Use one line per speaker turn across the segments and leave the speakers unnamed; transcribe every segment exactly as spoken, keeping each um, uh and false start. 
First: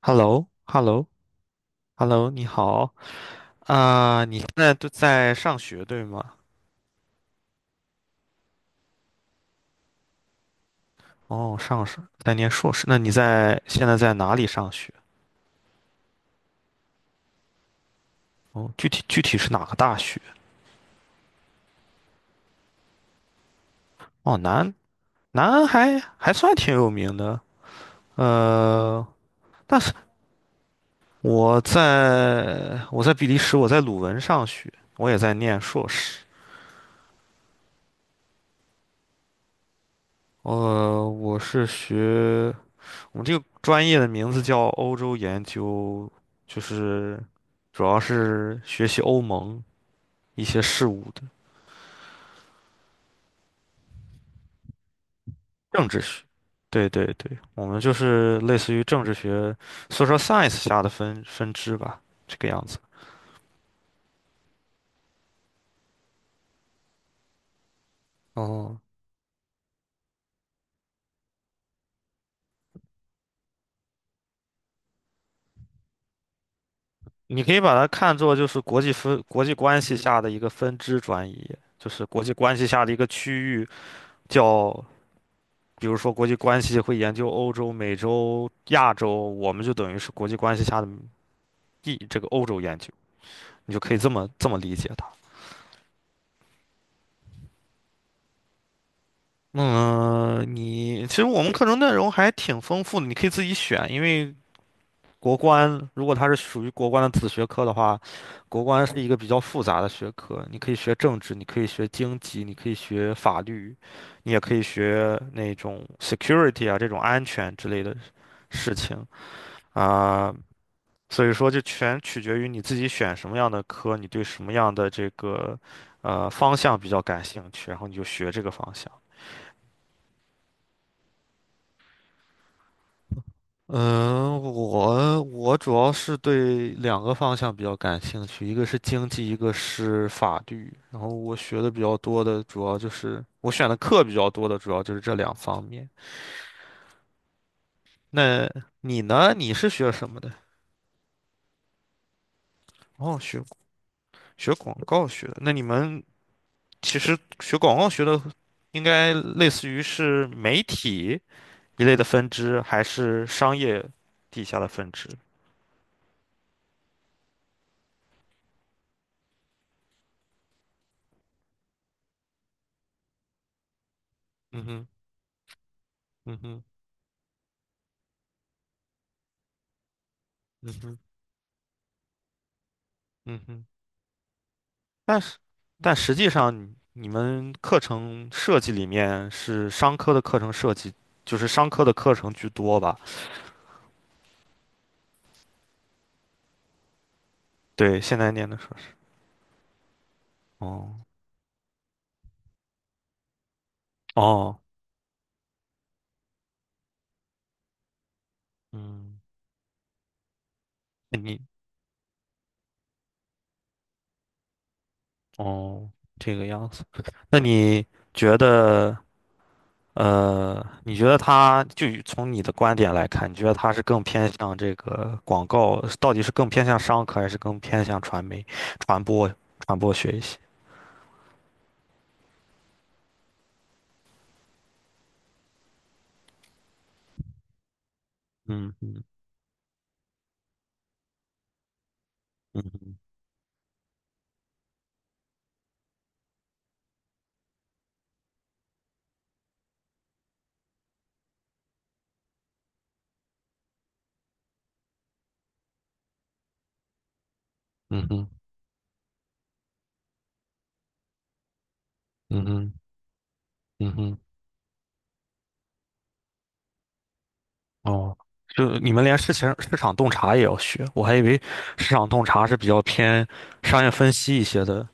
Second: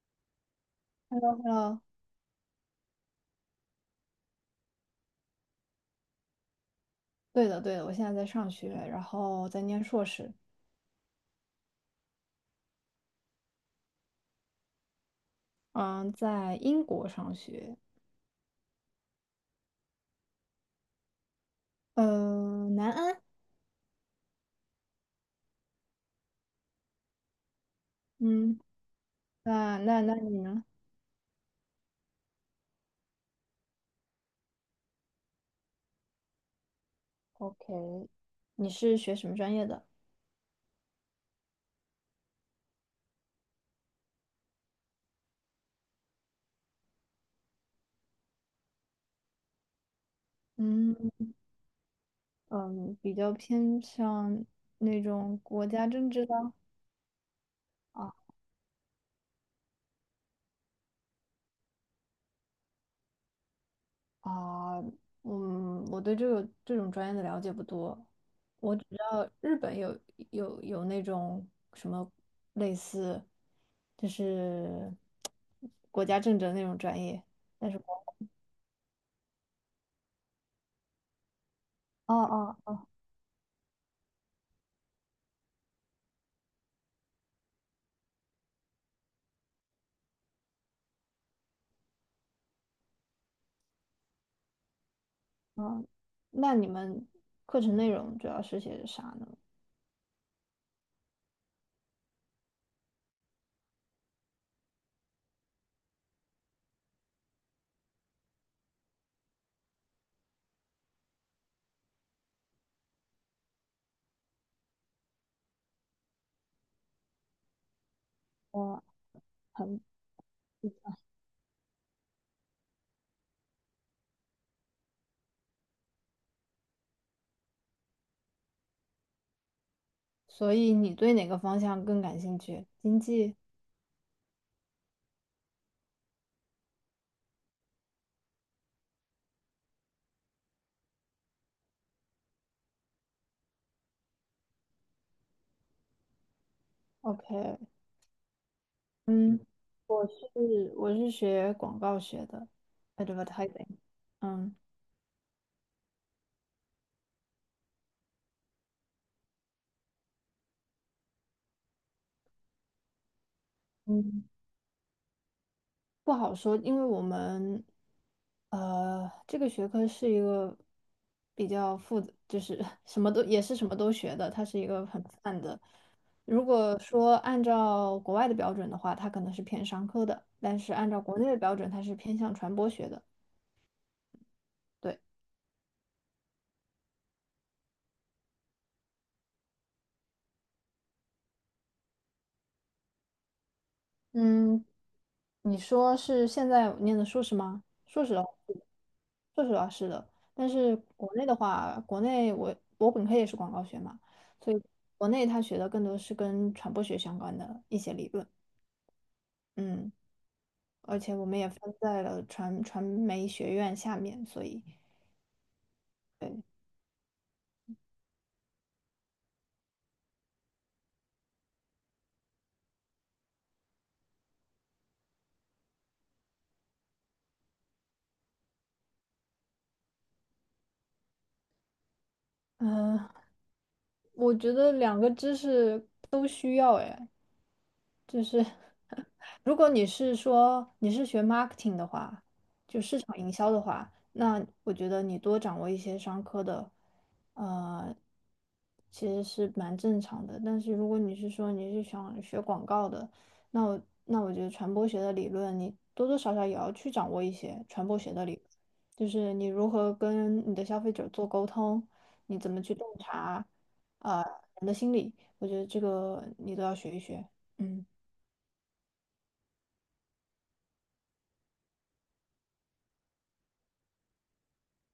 h e l l o h e l l o
呃，
h e l l o， 你好啊。你现在都在上学对吗？
对的，对的，我现在在上学，然后在念硕士，
哦，上是在念硕士，那你在现在在哪里上学？
嗯，在英国上学，
哦，具体具体是哪个大学？
嗯、南安，
哦，南，南还还算挺有名的，
嗯，
呃，
那
但是
那那你呢
我在我在比利时，我在鲁汶上学，我也在念硕士，
？OK，你是学什么专业的？
呃，我是学我们这个专业的名字叫欧洲研究，就是主要是学习欧盟一些事
嗯
务的
嗯，比较偏向那种国家
政治
政
学。
治的
对对对，我们就
啊
是类似于政治学 s o c science） 下的分分支吧，这个样子。
啊，嗯，我对这个这种专业的了解不多，我
哦，
只知道日本有有有那种类似就是国家政治那种专业，
你可以
但
把
是
它看
我
作就是国际分国际关系下的一个分支专业，就是
哦
国际关
哦
系下
哦，
的一个区域叫，比如说国际关系会研究欧洲、美洲、亚洲，我们就等于是国际关系下的一这个欧洲研究。你就可以这么这么理解它。
哦那你们课程内容主要是些啥呢？
嗯，你其实我们课程内容还挺丰富的，你可以自己选，因为国关如果它是属于国关的子学科的话，国关是一个比较复杂的学科，你可以学政治，你可以学经济，你可以学法律，你也可以学那种 security 啊这种安全之类的事
我
情
很
啊，所以说就全取决于你自己选什么样的科，你对什么样的这个呃方向比较感兴趣，然后你就学这个方向。
所以你对哪个方向更感兴趣？经济
嗯，我我主要是对两个方向比较感兴趣，一个是经济，一个是法律。然后我学的比较多的，主要就是我选的课比较多的，主要就是这两方面。
？OK，
那你呢？
嗯，
你是学
我
什
是
么的？
我是学广告学的
哦，学
，advertising，
学
嗯。
广告学的。那你们其实学广告学的，应该类似于是媒体一类的分支，还是商业
嗯。
底下的分支？
不好说，因为我们呃这个学科是一个比较复杂，就是 什么都也是什么都学的，它是
嗯
一
哼，
个很泛的。
嗯
如
哼，
果说按照国外的标准的话，它可能是偏商科的，但
嗯
是按
哼，
照国内的标准，它是偏向传播学的。
嗯哼。
对。
但是，但实际上你，你们课程设计里面是商科的课程设计，就是商科的课程居多吧？
嗯，你说是现在念的硕士吗？
对，
硕士
现
的
在
话，
念的硕士。
硕士的话是的，但是
哦
国内的话，国内我我本科也是广告学嘛，所
哦，
以国内他学的更多是跟传播学相关的一些理论，
嗯，
嗯，而且
那
我们
你
也分在了传传媒学院下面，所以，
哦这个样子，那你觉得呃，你觉得他就以从你的观点来看，你觉得他是更偏向这个广告，到底是更偏向商科，还是更偏向传媒、传播、传播学一些？
嗯、我觉得两个知识都需要，哎，就是
嗯嗯
如果你是说你是学 marketing 的话，就
嗯
市场营销的话，那我觉得你多掌握一些商科的，呃，其实是蛮正常的。但是如果你是说你是想学广告的，那我那我觉得传播学的理论你多多少少也要去掌握一些传播
嗯
学的
嗯
理论就是你如何跟你的消费者做沟通，你
嗯
怎么去
嗯
洞察，
嗯嗯。
呃，人的心理，我觉得这个你都要学一学。嗯。
哦，就你们连事情市场洞察也要学，我还以为市场洞察是比较偏商业分析一些的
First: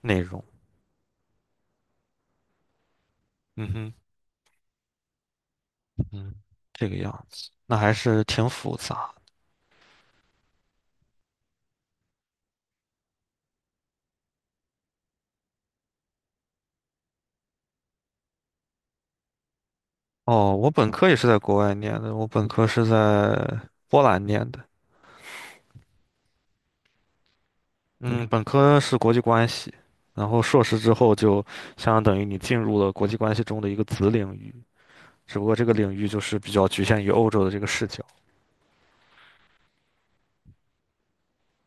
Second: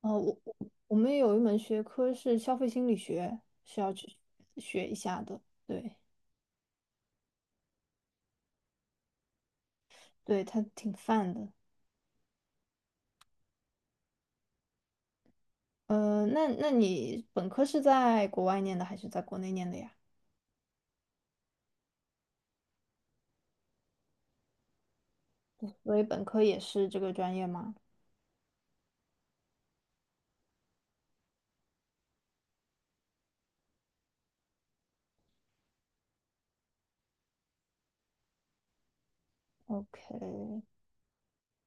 哦，
内
我
容。
我我们有一门学科是消费心理学，
嗯
是要
哼，
去学一下的。对，
嗯，这个样子，那还是挺复杂。
对，它挺泛的。呃，那那你本科是在国外念的还是在国内念的呀？
哦，我本科也是在国外念的，我本科是在波兰念的。
所以本科也是这个专业吗
嗯，本科是国际关系，然后硕士之后就相当于你进入了国际关系中的一个子领域，只不过这个领域就是比较局限于欧洲的这个视角。
？OK，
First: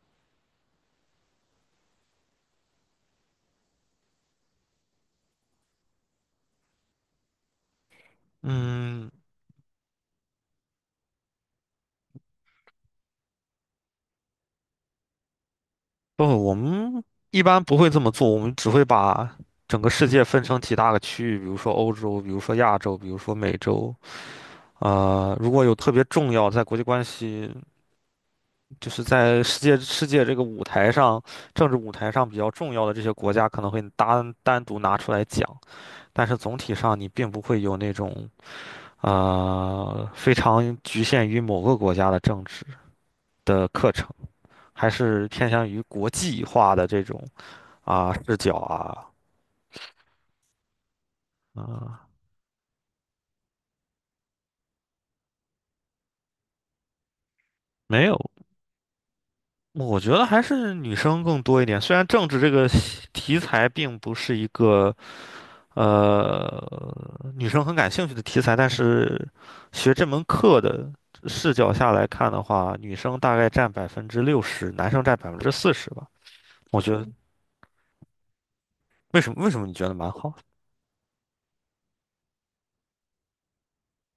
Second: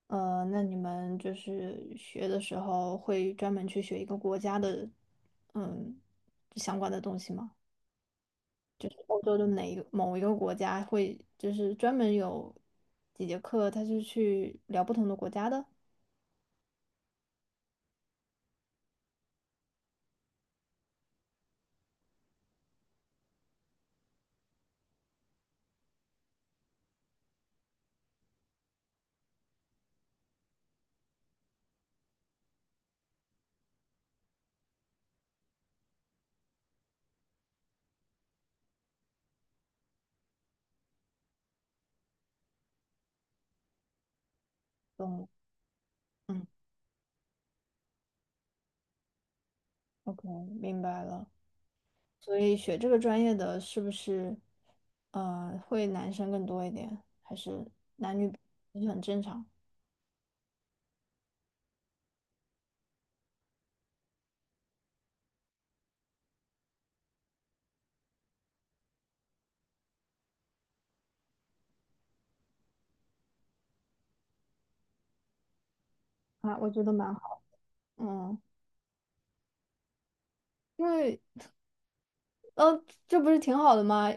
呃，那你们就是学的时候会专门去学一个国家的，嗯，相关的东西吗？就是
嗯。
欧洲的哪一个某一个国家会，就是专门有几节课，他是去聊不同的国家的。
不，我们一般不会这么做，我们只会把整个世界分成几大个区域，比如说欧洲，比如说亚洲，比如说美洲。呃，如果有特别重要，在国际关系，就是在世界世界这个舞台上，政治舞台上比较重要的这些国家，可能会单单独拿出来讲。但是总体上，你并不会有那种呃非常局限于某个国家的政治的课程，还
懂
是
了，
偏向于国际
嗯
化的这种啊、视角啊。
，OK，明白了。
啊，
所以学这个专业的是不是，呃，会男生更多一点，还是
没有，
男女比很正常
我觉得还是女生更多一点。虽然政治这个题材并不是一个呃女生很感兴趣的题材，但是学这门课的视角下来看的话，女生大概占百分之六十，男生占百分之四十吧。
啊？我
我
觉
觉
得
得
蛮好，嗯，
为什么为什么你觉得蛮好？
因为呃，这不是挺好的吗？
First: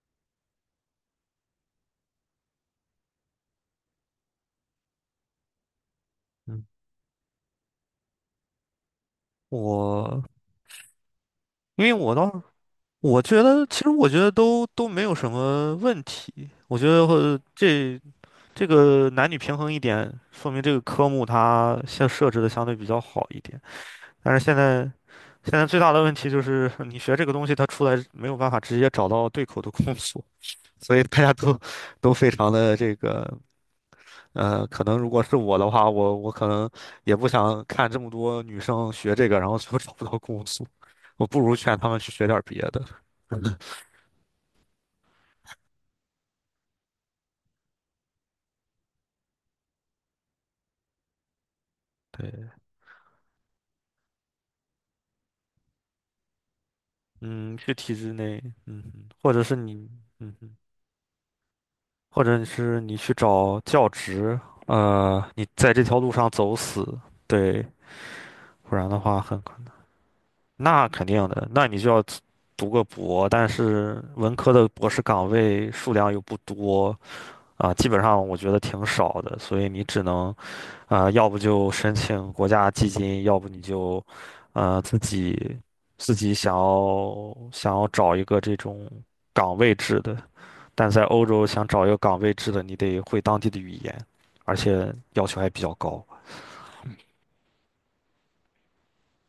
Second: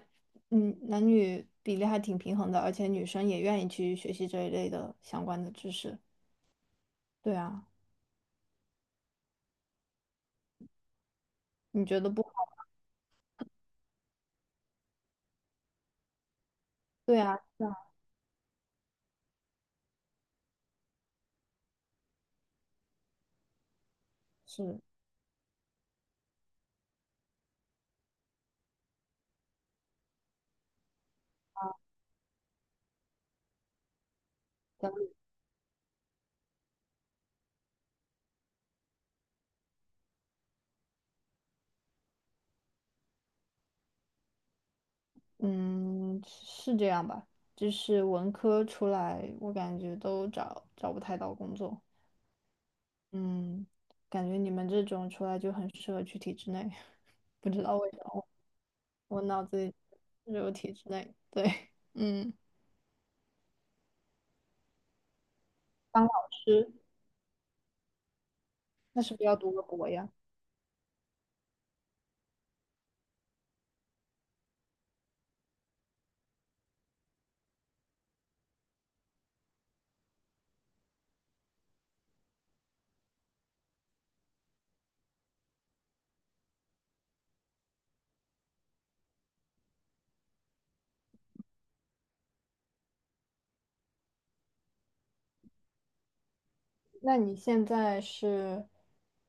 嗯，男女比例还挺平衡的，而且女生也愿意去学习这一类的相关的知识。
嗯，
对啊，
我因
你
为
觉得
我
不
当时。
好？
我觉得，其实我觉得都都没有什么问题。我觉得
对
呃
啊。
这这个男女平衡一点，说明这个科目它现设置的相对比较好一点。但是现
是，
在现在最大的问题就是，你学这个东西，它出来没有办法直接找到对口的工作，所以大家都都非常的这个呃，可
咱
能如
们
果是我的话，我我可能也不想看这么多女生学这个，然后最后找不到工作，我不如劝他们去学点别的。
嗯是这样吧，就是文科出来，我感觉都找找不太到工作。
对。
嗯，感觉你们这种出来就很适合去体制内，不
嗯，
知
去
道为
体
什
制
么，
内，嗯哼，
我
或者
脑
是
子里
你，
只
嗯
有
哼，
体制内。对，
或
嗯，
者是你去找教职，呃，你在这条
当
路
老
上走
师
死，对，不然的
那是不
话
是要
很
读
可
个
能。
博呀？
那肯定的，那你就要读个博，但是文科的博士岗位数量又不多啊，基本上我觉得挺少的，所以你只能啊，要不就申请国家基金，要不你就，呃，自己自己想要想要找一个这种岗位制的。但在欧洲想找一个岗位制的，你得会当地的语言，而且要求还比较高。
那你现在是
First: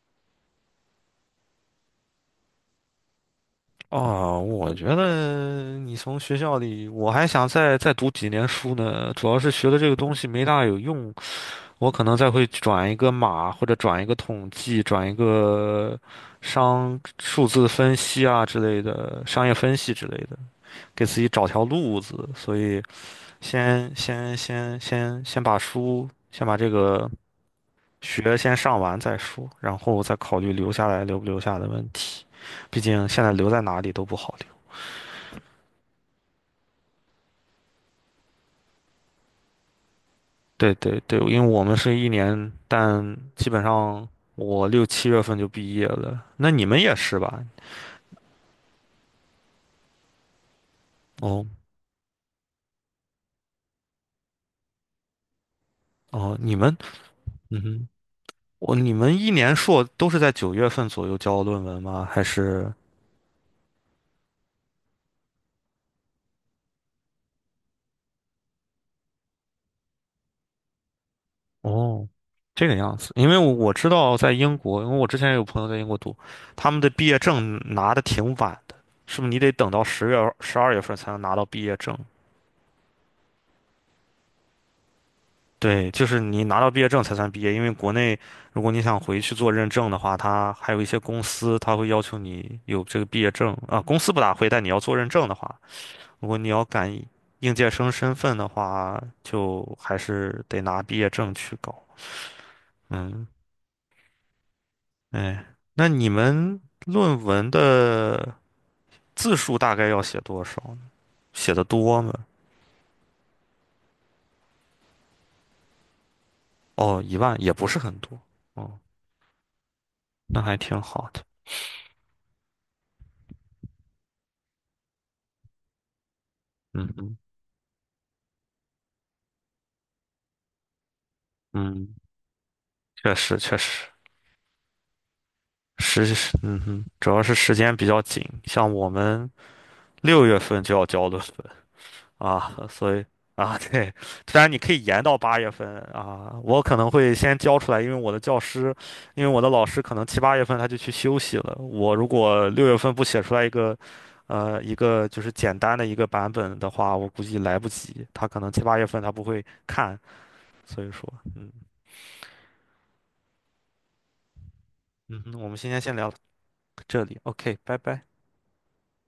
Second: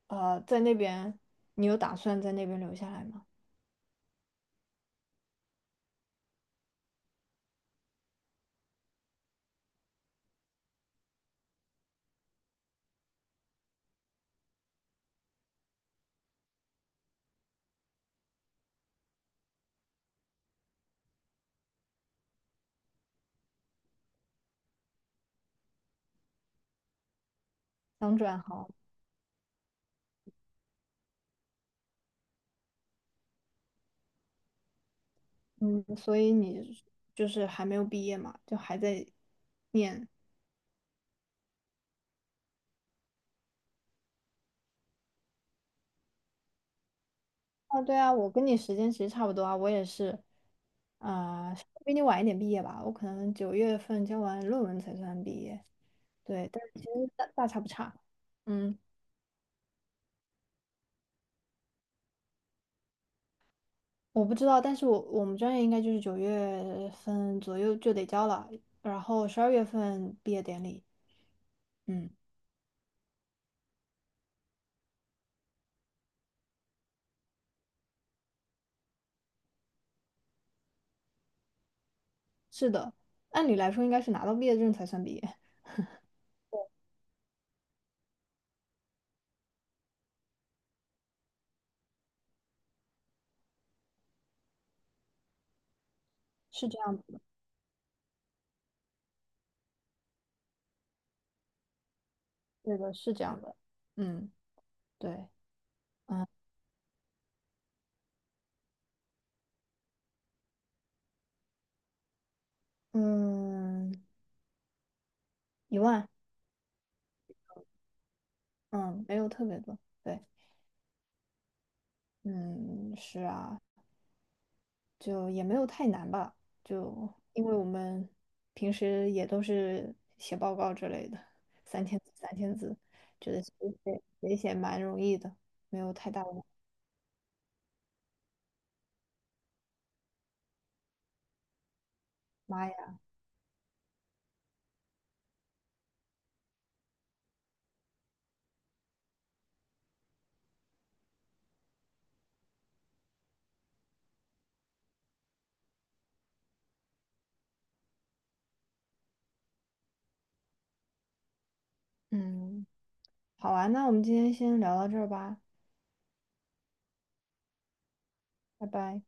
呃在那边，你有打算在那边留下来吗？
哦，我觉得你从学校里，我还想再再读几年书呢。主要是学的这个东西没大有用，我可能再会转一个码，或者转一个统计，转一个商数字分析啊之类的，商业分析之类的，给自己找条路子。所以先先先先先把书，先把这个
想
学
转
先
行？
上完再说，然后再考虑留下来留不留下的问题。毕竟现在留在哪里都不好留。
嗯，所以你就是还没有毕业嘛，就还在念。
对对对，因为我们是一年，但基本上我六七月份就毕业了。那你们也是吧？
啊，对啊，我跟你时间其实差不多啊，我也是，
哦
啊、比你晚一点毕业吧，我可能九月份交完论文才算毕业。
哦，
对，
你
但是
们，
其实大大差
嗯
不
哼，
差。
我
嗯，
你们一年硕都是在九月份左右交论文吗？还是？
我不知道，但是我我们专业应该就是九月份左右就得交了，然后十二月份毕业典礼。
哦，
嗯，
这个样子，因为我我知道在英国，因为我之前有朋友在英国读，他们的毕业证拿的挺晚的，是不是？你得等到十月、十二月份才能拿到毕业证？
是的，按理来说应该是拿到毕业证才算毕业，
对，就是你拿到毕业证才算毕业，因为国内如果你想回去做认证的话，它还有一些公司，它会要求你有这个毕业证啊，公司不大会，但你要做认证的话，如果你要
是这
赶
样子的，
应届生身份的话，就还是得拿毕业证去搞。
对的，是这
嗯，
样的。嗯，对。
哎，那你
嗯
们论文的字数大概要写多少呢写的多吗？
嗯，一万，
哦，一万也不是很多，哦，
嗯，没有特别多，对，
那还挺好的。
嗯，是啊，就也没有太难吧，
嗯
就
嗯
因为我们平时也都是写报告之类的，三
嗯，
千字三千字，
确
觉
实
得写
确实，
写写写蛮容易的，没有
时，
太大的，
嗯哼，主要是时间比较紧，像我们六月份就要交的文，啊，
妈呀，
所以啊，对，虽然你可以延到八月份啊，我可能会先交出来，因为我的教师，因为我的老师可能七八月份他就去休息了。我如果六月份不写出来一个，呃，一个就是简单的一个版本的话，我估计来不及。他可能七八月份他不会看，所以说，嗯
嗯，好啊，那我们今天先聊到这儿
嗯
吧，
哼，我们今天先聊到这里，OK，拜拜。
拜拜。